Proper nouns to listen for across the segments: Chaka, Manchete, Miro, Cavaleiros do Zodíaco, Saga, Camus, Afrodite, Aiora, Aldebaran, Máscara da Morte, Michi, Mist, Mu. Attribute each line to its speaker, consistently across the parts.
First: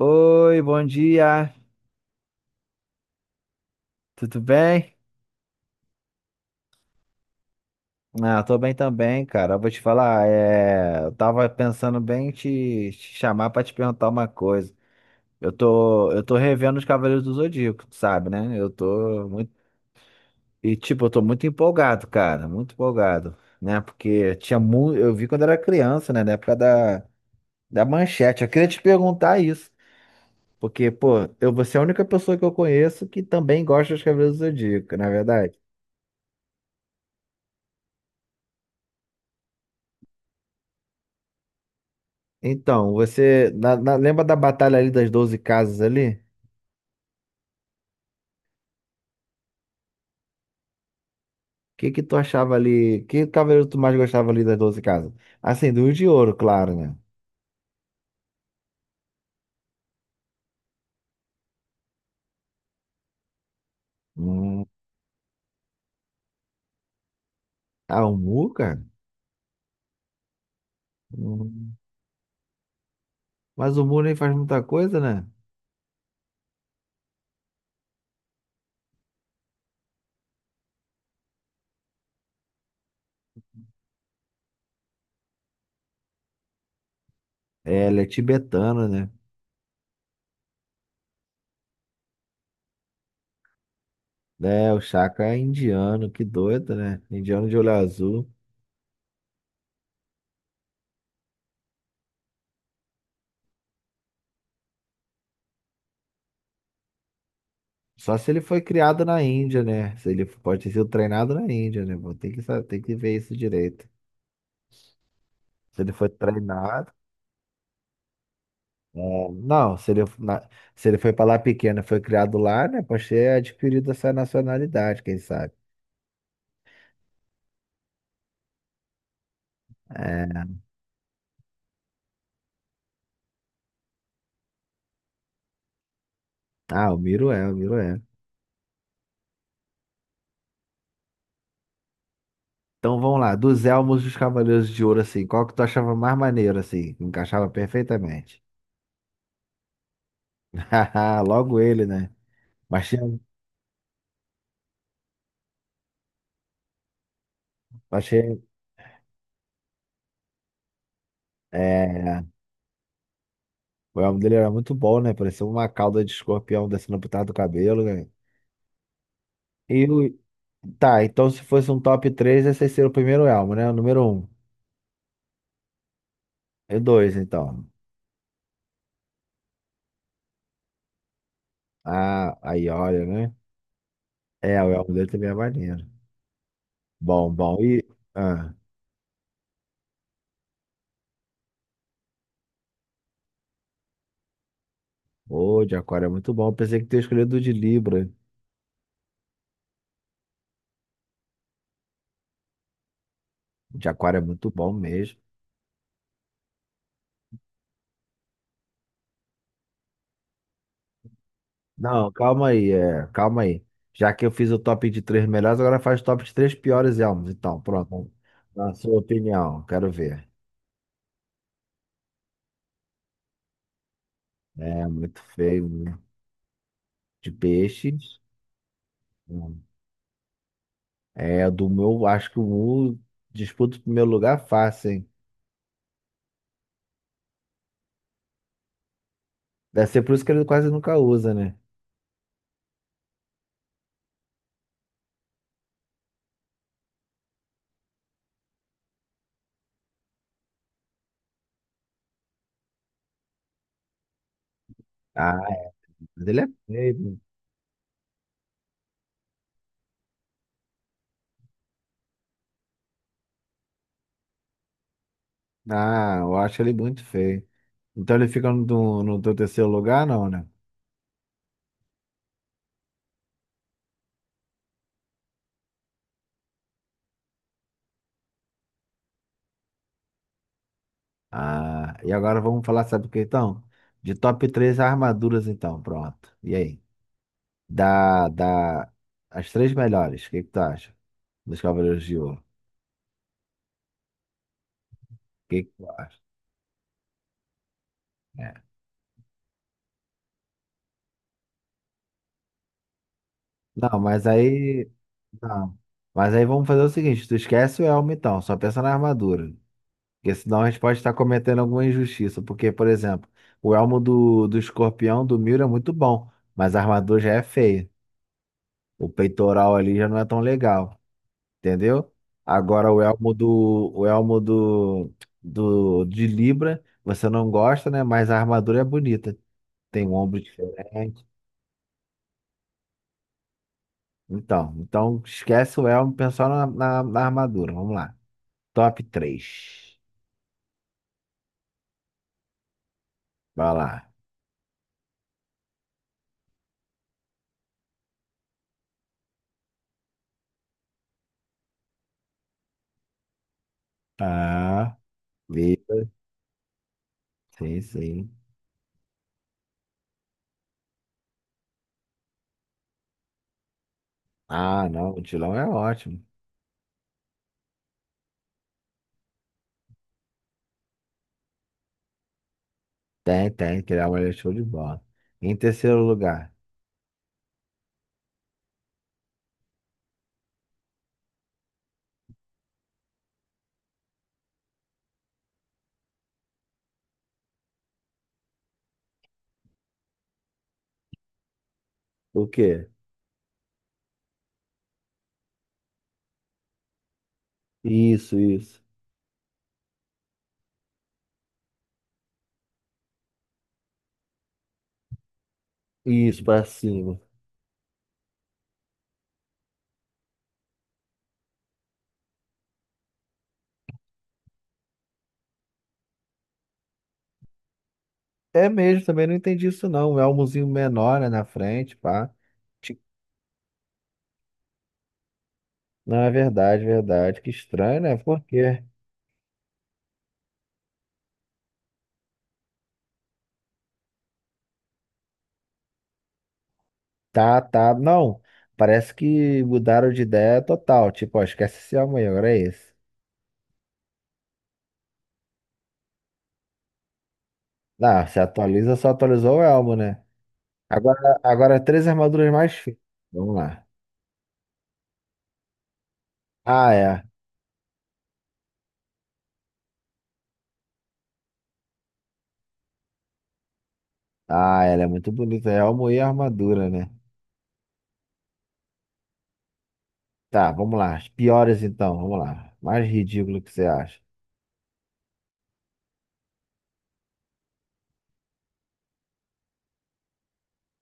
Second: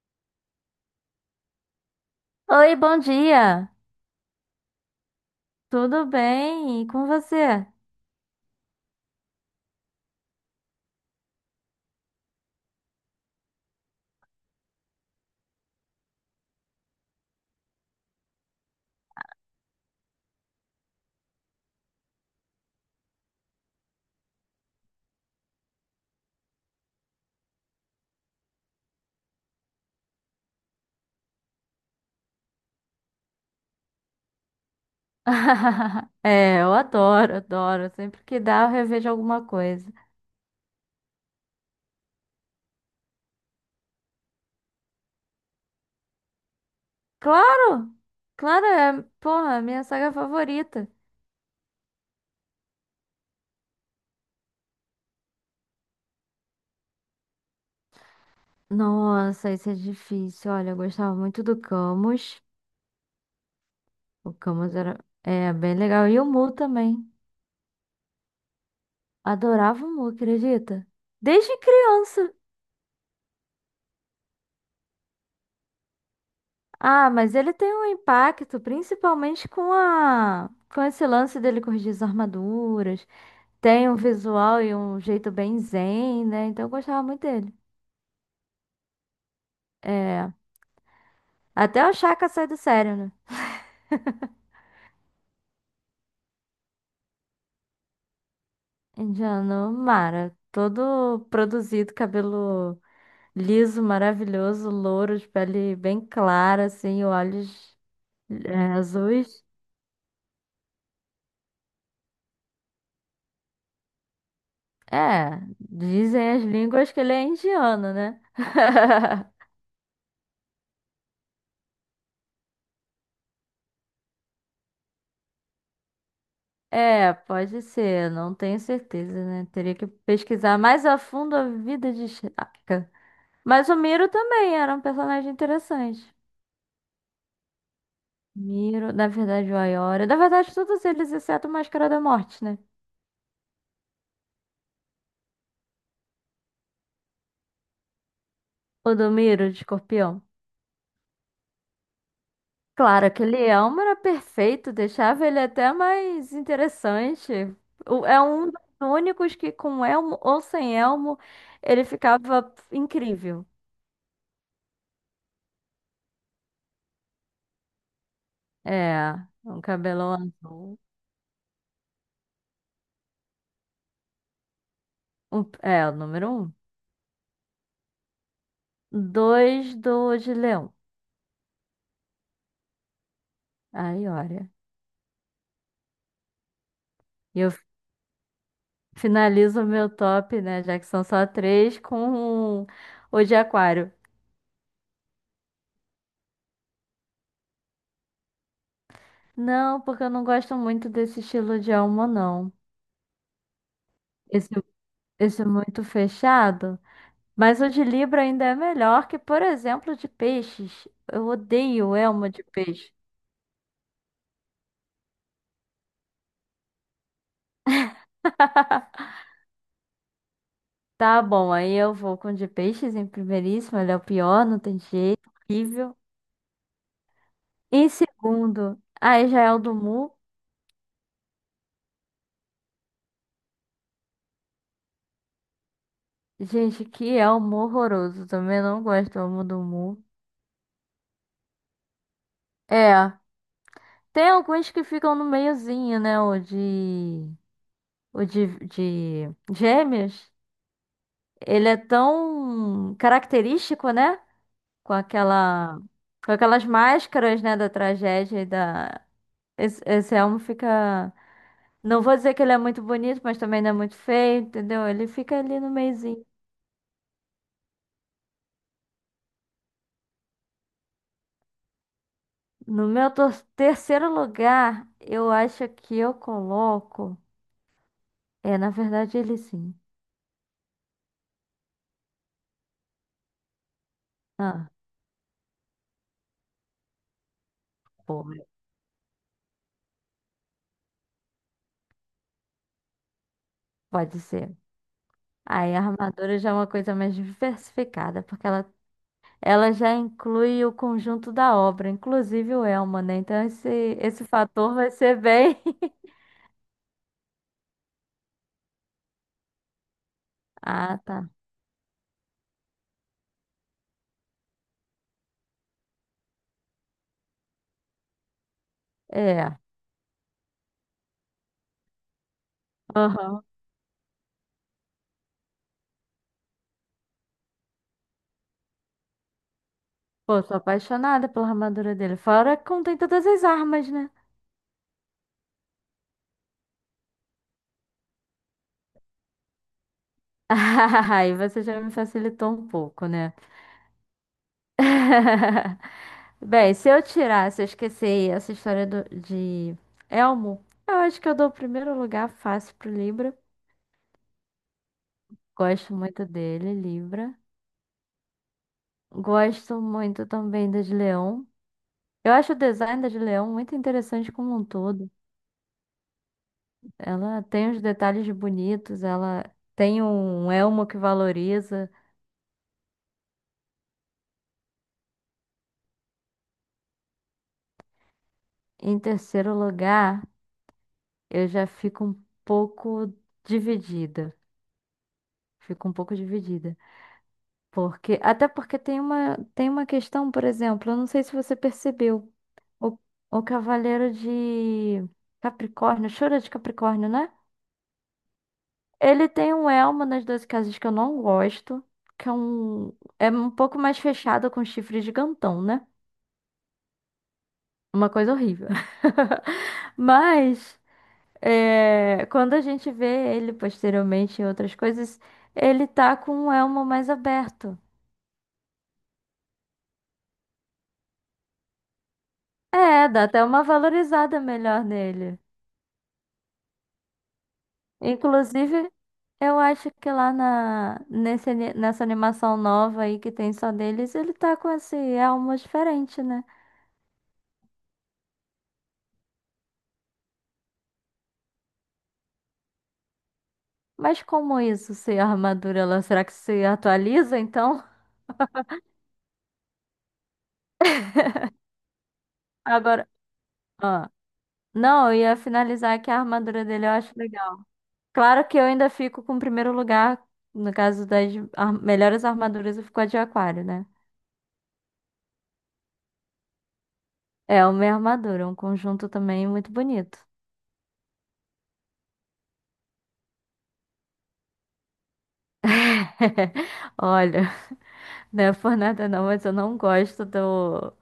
Speaker 1: Oi, bom dia,
Speaker 2: Oi, bom dia.
Speaker 1: tudo bem?
Speaker 2: Tudo bem? E com você?
Speaker 1: Ah, tô bem também, cara. Eu vou te falar, eu tava pensando bem em te chamar pra te perguntar uma coisa. Eu tô revendo os Cavaleiros do Zodíaco, tu sabe, né? Eu tô muito. E, tipo, eu tô muito empolgado, cara, muito empolgado, né? Porque tinha muito. Eu vi quando era criança, né? Na época da Manchete. Eu queria te perguntar isso, porque, pô, eu, você é a única pessoa que eu conheço que também gosta dos Cavaleiros do Zodíaco, na verdade?
Speaker 2: É, eu adoro, adoro. Sempre que dá, eu revejo alguma coisa.
Speaker 1: Então, você lembra da batalha ali das 12 casas ali? O
Speaker 2: Claro! Claro, é, porra, é a minha saga favorita.
Speaker 1: que que tu achava ali? Que cavaleiro tu mais gostava ali das 12 casas? Assim, do de ouro, claro, né?
Speaker 2: Nossa, isso é difícil. Olha, eu gostava muito do Camus. O
Speaker 1: Hum,
Speaker 2: Camus era bem legal. E o Mu também.
Speaker 1: ah, o Mu, cara?
Speaker 2: Adorava o Mu, acredita? Desde
Speaker 1: Hum,
Speaker 2: criança.
Speaker 1: mas o Mu nem faz muita coisa, né?
Speaker 2: Ah, mas ele tem um impacto, principalmente com esse lance dele corrigir as armaduras. Tem um visual e um jeito bem zen, né? Então eu gostava muito dele.
Speaker 1: É, ele é tibetano, né?
Speaker 2: É, até o Chaka sai do sério, né?
Speaker 1: É, o Chaka é indiano, que doido, né? Indiano de olho azul.
Speaker 2: Indiano Mara, todo produzido, cabelo liso, maravilhoso, louro, de pele bem clara, assim, olhos
Speaker 1: Só se ele
Speaker 2: é,
Speaker 1: foi criado na
Speaker 2: azuis.
Speaker 1: Índia, né? Se ele pode ter sido treinado na Índia, né? Pô, tem que, tem que ver isso direito.
Speaker 2: É,
Speaker 1: Se ele foi
Speaker 2: dizem as línguas
Speaker 1: treinado.
Speaker 2: que ele é indiano, né?
Speaker 1: É, não, se ele, se ele foi para lá pequeno, e foi criado lá, né? Pode ter adquirido essa nacionalidade, quem sabe.
Speaker 2: É, pode ser, não tenho certeza, né? Teria que
Speaker 1: É.
Speaker 2: pesquisar mais a fundo a vida de Chaka. Mas o Miro também era um personagem interessante.
Speaker 1: Ah, o Miro é.
Speaker 2: Miro, na verdade, o Aiora. Na verdade, todos eles, exceto o Máscara da Morte, né?
Speaker 1: Então vamos lá, dos elmos dos Cavaleiros de Ouro, assim, qual que tu achava mais maneiro, assim? Que encaixava perfeitamente.
Speaker 2: O do Miro, de escorpião.
Speaker 1: Haha, logo ele, né? Mas tinha,
Speaker 2: Claro, aquele elmo era perfeito, deixava ele até mais interessante.
Speaker 1: mas
Speaker 2: É
Speaker 1: tinha-
Speaker 2: um dos únicos que, com elmo ou sem elmo, ele
Speaker 1: é,
Speaker 2: ficava incrível.
Speaker 1: o elmo dele era muito bom, né? Parecia uma cauda de escorpião descendo por trás do cabelo, né?
Speaker 2: É, um
Speaker 1: E o-
Speaker 2: cabelão azul.
Speaker 1: tá, então se fosse um top 3, esse seria o primeiro elmo, né? O número um,
Speaker 2: O número um.
Speaker 1: e dois, então.
Speaker 2: Dois do de leão.
Speaker 1: Ah, aí olha, né?
Speaker 2: Aí Aiora.
Speaker 1: É, o elmo dele também é maneiro. Bom, bom. E. Ah,
Speaker 2: Finalizo o meu top, né? Já que são só três, com o de aquário.
Speaker 1: o de aquário é muito bom. Pensei que tinha escolhido o de Libra.
Speaker 2: Não, porque eu não gosto muito desse estilo de alma, não.
Speaker 1: O de aquário é muito
Speaker 2: Esse,
Speaker 1: bom mesmo.
Speaker 2: esse é muito fechado. Mas o de Libra ainda é melhor que, por exemplo, o de peixes. Eu odeio
Speaker 1: Não,
Speaker 2: elma de
Speaker 1: calma aí,
Speaker 2: peixe.
Speaker 1: é, calma aí. Já que eu fiz o top de três melhores, agora faz o top de três piores elmos. Então, pronto. Na sua opinião, quero ver.
Speaker 2: Tá bom, aí eu vou com o de peixes em primeiríssimo. Ele é o pior, não tem
Speaker 1: É
Speaker 2: jeito.
Speaker 1: muito feio,
Speaker 2: Horrível.
Speaker 1: né? De
Speaker 2: Em
Speaker 1: peixes.
Speaker 2: segundo, aí já é o
Speaker 1: Hum.
Speaker 2: do Mu.
Speaker 1: É, do meu, acho que o Mu disputa o primeiro lugar fácil, hein?
Speaker 2: Gente, que elmo horroroso. Também não gosto do elmo do
Speaker 1: Deve ser
Speaker 2: Mu.
Speaker 1: por isso que ele quase nunca usa, né?
Speaker 2: É. Tem alguns que ficam no meiozinho, né? O de gêmeos. Ele é tão característico, né? Com
Speaker 1: Ah,
Speaker 2: aquela.
Speaker 1: mas
Speaker 2: Com
Speaker 1: ele é
Speaker 2: aquelas
Speaker 1: feio, né?
Speaker 2: máscaras, né? Da tragédia e da. Esse elmo fica. Não vou dizer que ele é muito bonito, mas também não é muito feio, entendeu? Ele fica ali no
Speaker 1: Ah,
Speaker 2: meiozinho.
Speaker 1: eu acho ele muito feio. Então ele fica no teu terceiro lugar, não, né?
Speaker 2: No meu terceiro lugar, eu acho que eu coloco. É, na verdade, ele sim.
Speaker 1: Ah, e agora vamos falar, sabe o que então? De top
Speaker 2: Ah,
Speaker 1: três armaduras, então, pronto. E aí?
Speaker 2: pô,
Speaker 1: Da, da, as três melhores, o que que tu acha? Dos Cavaleiros de Ouro. O
Speaker 2: pode ser.
Speaker 1: que que
Speaker 2: Aí a
Speaker 1: tu acha?
Speaker 2: armadura já é uma coisa mais diversificada,
Speaker 1: É.
Speaker 2: ela já inclui o conjunto da obra, inclusive o elmo, né? Então
Speaker 1: Não,
Speaker 2: esse
Speaker 1: mas
Speaker 2: fator vai
Speaker 1: aí.
Speaker 2: ser bem.
Speaker 1: Não. Mas aí vamos fazer o seguinte: tu esquece o elmo, então, só pensa na armadura. Porque senão a gente pode
Speaker 2: Ah,
Speaker 1: estar
Speaker 2: tá.
Speaker 1: cometendo alguma injustiça. Porque, por exemplo, o elmo do escorpião do Miro é muito bom, mas a armadura já é feia. O
Speaker 2: É.
Speaker 1: peitoral ali já não é tão legal, entendeu? Agora
Speaker 2: Aham.
Speaker 1: o elmo do de Libra, você não gosta, né? Mas a armadura é bonita. Tem um ombro
Speaker 2: Pô, sou
Speaker 1: diferente.
Speaker 2: apaixonada pela armadura dele. Fora que contém todas as armas, né?
Speaker 1: Então, então esquece o elmo, pensa só na armadura. Vamos lá. Top três.
Speaker 2: Aí você já me facilitou um pouco, né?
Speaker 1: Vai lá.
Speaker 2: Bem, se eu esquecer essa história de Elmo, eu acho que eu dou o primeiro lugar fácil pro Libra.
Speaker 1: Ah,
Speaker 2: Gosto
Speaker 1: Libra.
Speaker 2: muito dele, Libra.
Speaker 1: Sim, sim.
Speaker 2: Gosto muito também da de Leão. Eu acho o design da de Leão muito interessante como um
Speaker 1: Ah,
Speaker 2: todo.
Speaker 1: não, o Tilão é ótimo.
Speaker 2: Ela tem os detalhes bonitos, ela tem um elmo que valoriza.
Speaker 1: Tem, tem, criar uma é show de bola. Em terceiro lugar,
Speaker 2: Em terceiro lugar, eu já fico um pouco dividida. Fico um pouco dividida. Porque, até porque tem uma questão, por exemplo, eu não sei se você percebeu.
Speaker 1: o quê?
Speaker 2: O, o Cavaleiro de Capricórnio, Chora de Capricórnio, né?
Speaker 1: Isso, isso.
Speaker 2: Ele tem um elmo nas Doze Casas que eu não gosto, que é um, é um pouco mais fechado com chifre gigantão, né?
Speaker 1: Isso, pra cima.
Speaker 2: Uma coisa horrível. Mas é, quando a gente vê ele posteriormente em outras coisas, ele tá com um elmo mais aberto.
Speaker 1: É mesmo, também não entendi isso não. É um elmozinho menor, né, na frente, pá. Ti-
Speaker 2: É, dá até uma valorizada melhor nele.
Speaker 1: Não, é verdade, verdade. Que estranho, né? Por quê?
Speaker 2: Inclusive, eu acho que lá nesse nessa animação nova aí que tem só deles, ele tá com esse elmo diferente, né?
Speaker 1: Tá, tá. Não, parece que mudaram de ideia total. Tipo, ó, esquece esse elmo aí, agora é esse.
Speaker 2: Mas como isso, se a armadura, ela, será que se atualiza então?
Speaker 1: Não, se atualiza, só atualizou o elmo, né? Agora três armaduras mais finas.
Speaker 2: Agora,
Speaker 1: Vamos lá.
Speaker 2: ah, não, eu ia finalizar que a armadura dele eu
Speaker 1: Ah,
Speaker 2: acho
Speaker 1: é.
Speaker 2: legal. Claro que eu ainda fico com o primeiro lugar, no caso das melhores armaduras, eu fico com a de aquário, né?
Speaker 1: Ah, ela é muito bonita. É alma e armadura, né?
Speaker 2: É uma armadura, um conjunto também muito bonito.
Speaker 1: Tá, vamos lá. As piores então, vamos lá. Mais ridículo que você acha.
Speaker 2: Olha, não é por nada não, mas eu não gosto do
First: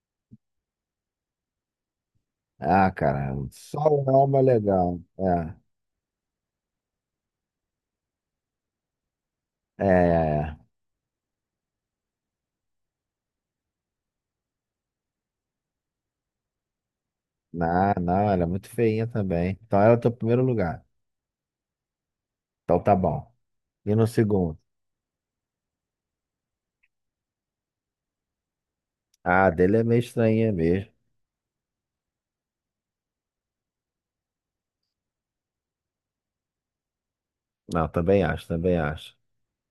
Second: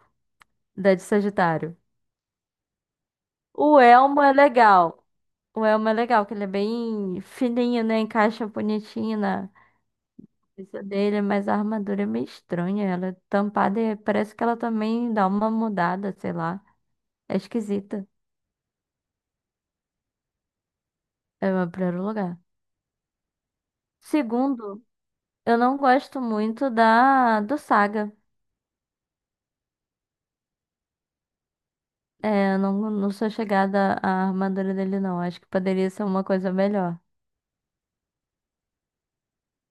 Speaker 2: da de Sagitário.
Speaker 1: Ah, cara, só
Speaker 2: O
Speaker 1: o
Speaker 2: elmo é
Speaker 1: alma é legal.
Speaker 2: legal. O elmo é legal, que ele é bem fininho, né? Encaixa bonitinho, né?
Speaker 1: É.
Speaker 2: Isso dele, mas a armadura é meio estranha. Ela é tampada e parece que ela também dá uma mudada, sei lá. É
Speaker 1: Não,
Speaker 2: esquisita.
Speaker 1: não, ela é muito feinha também. Então ela é o teu primeiro lugar.
Speaker 2: É o meu primeiro lugar.
Speaker 1: Então tá bom. E no segundo?
Speaker 2: Segundo, eu não gosto muito da do Saga.
Speaker 1: Ah, a dele é meio estranha mesmo.
Speaker 2: É, eu não sou chegada à armadura dele, não. Acho que poderia ser uma coisa melhor.
Speaker 1: Não, também acho, também acho.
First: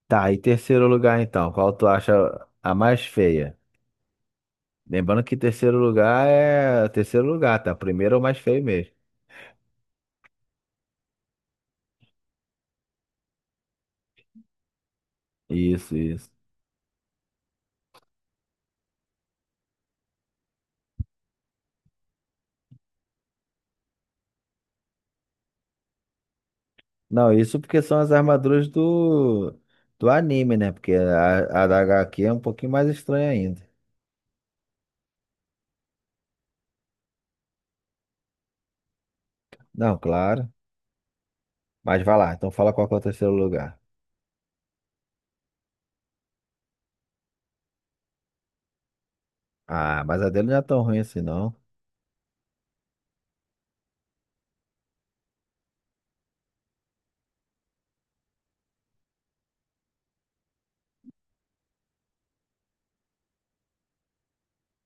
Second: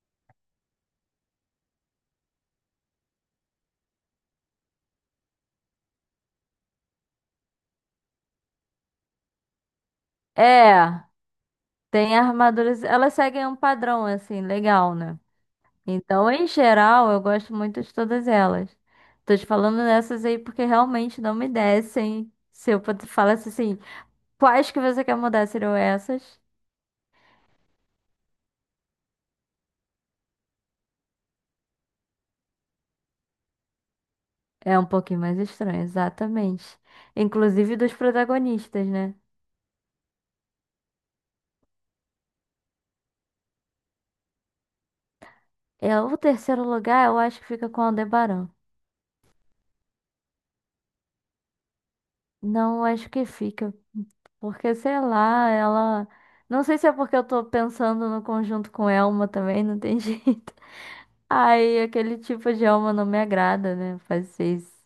Speaker 1: Tá, e terceiro lugar então, qual tu acha a mais feia? Lembrando que terceiro lugar é terceiro lugar, tá? Primeiro é o mais feio mesmo.
Speaker 2: É, tem armaduras. Elas seguem um padrão, assim, legal, né?
Speaker 1: Isso, isso.
Speaker 2: Então, em geral, eu gosto muito de todas elas. Tô te falando dessas aí porque realmente não me descem. Se eu falasse assim, quais que você quer mudar serão essas?
Speaker 1: Não, isso porque são as armaduras do anime, né? Porque a da HQ é um pouquinho mais estranha ainda.
Speaker 2: É um pouquinho mais estranho, exatamente. Inclusive dos protagonistas, né?
Speaker 1: Não, claro. Mas vai lá, então fala qual que é o terceiro lugar.
Speaker 2: É, o terceiro lugar eu acho que fica com Aldebaran.
Speaker 1: Ah, mas a dele não é tão ruim assim, não.
Speaker 2: Não, eu acho que fica, porque sei lá, ela. Não sei se é porque eu tô pensando no conjunto com Elma também, não tem jeito. Aí aquele tipo de Elma não me agrada, né? Fazer isso.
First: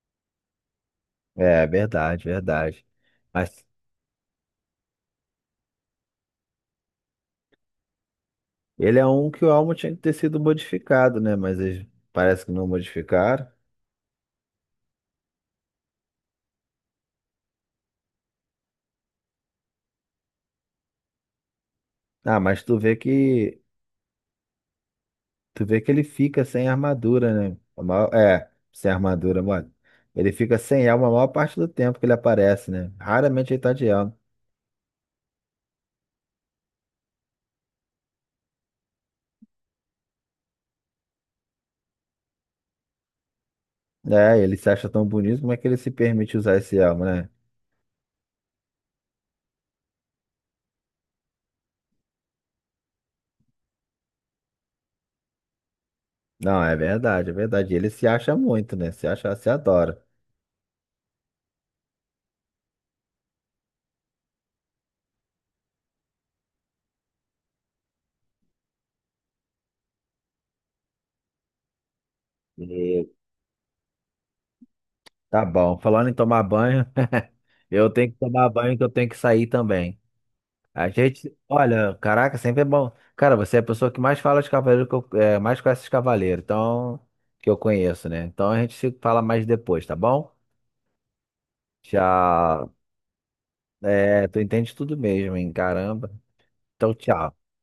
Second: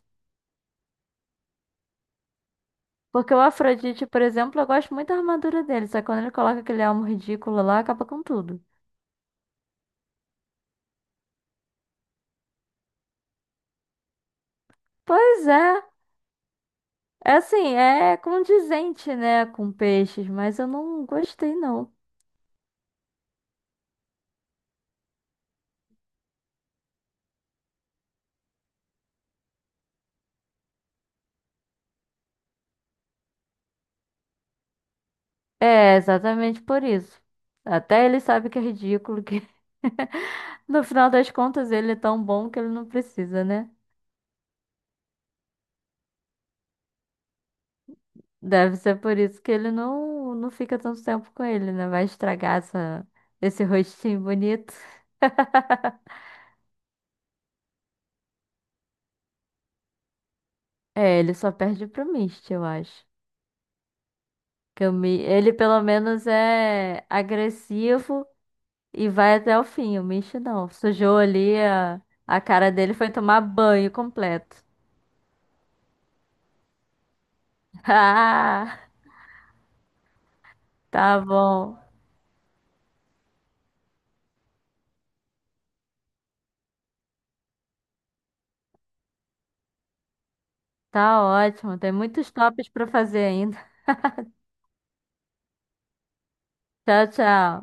Speaker 1: É, é verdade, verdade.
Speaker 2: Porque o
Speaker 1: Mas
Speaker 2: Afrodite, por exemplo, eu gosto muito da armadura dele, só que quando ele coloca aquele elmo ridículo lá, acaba com tudo.
Speaker 1: ele é um que o Almo tinha que ter sido modificado, né? Mas eles parece que não modificaram.
Speaker 2: Pois é, é assim, é condizente, né, com peixes, mas eu não gostei, não.
Speaker 1: Ah, mas tu vê que ele fica sem armadura, né? A maior- é, sem armadura, mano. Ele fica sem elmo a maior parte do tempo que ele aparece, né? Raramente ele tá de elmo.
Speaker 2: É, exatamente por isso. Até ele sabe que é ridículo, que no final das contas ele é tão bom que ele não precisa, né?
Speaker 1: É, ele se acha tão bonito, como é que ele se permite usar esse elmo, né?
Speaker 2: Deve ser por isso que ele não, não fica tanto tempo com ele, né? Vai estragar esse rostinho bonito.
Speaker 1: Não, é verdade, é verdade. Ele se acha muito, né? Se acha, se adora.
Speaker 2: É, ele só perde pro Mist, eu acho. Que o ele pelo menos é agressivo. E vai até o fim, o Michi não. Sujou ali a cara dele,
Speaker 1: E
Speaker 2: foi tomar banho completo.
Speaker 1: tá bom. Falando em tomar banho, eu tenho que tomar banho
Speaker 2: Ah,
Speaker 1: que eu tenho que sair também. A
Speaker 2: tá
Speaker 1: gente,
Speaker 2: bom.
Speaker 1: olha, caraca, sempre é bom. Cara, você é a pessoa que mais fala de cavaleiro, que eu, é, mais conhece de cavaleiro, então, que eu conheço, né? Então a gente se fala mais depois, tá bom?
Speaker 2: Tá ótimo. Tem muitos tops
Speaker 1: Tchau.
Speaker 2: pra fazer ainda.
Speaker 1: É, tu entende tudo mesmo, hein? Caramba. Então,
Speaker 2: Tchau,
Speaker 1: tchau.
Speaker 2: tchau.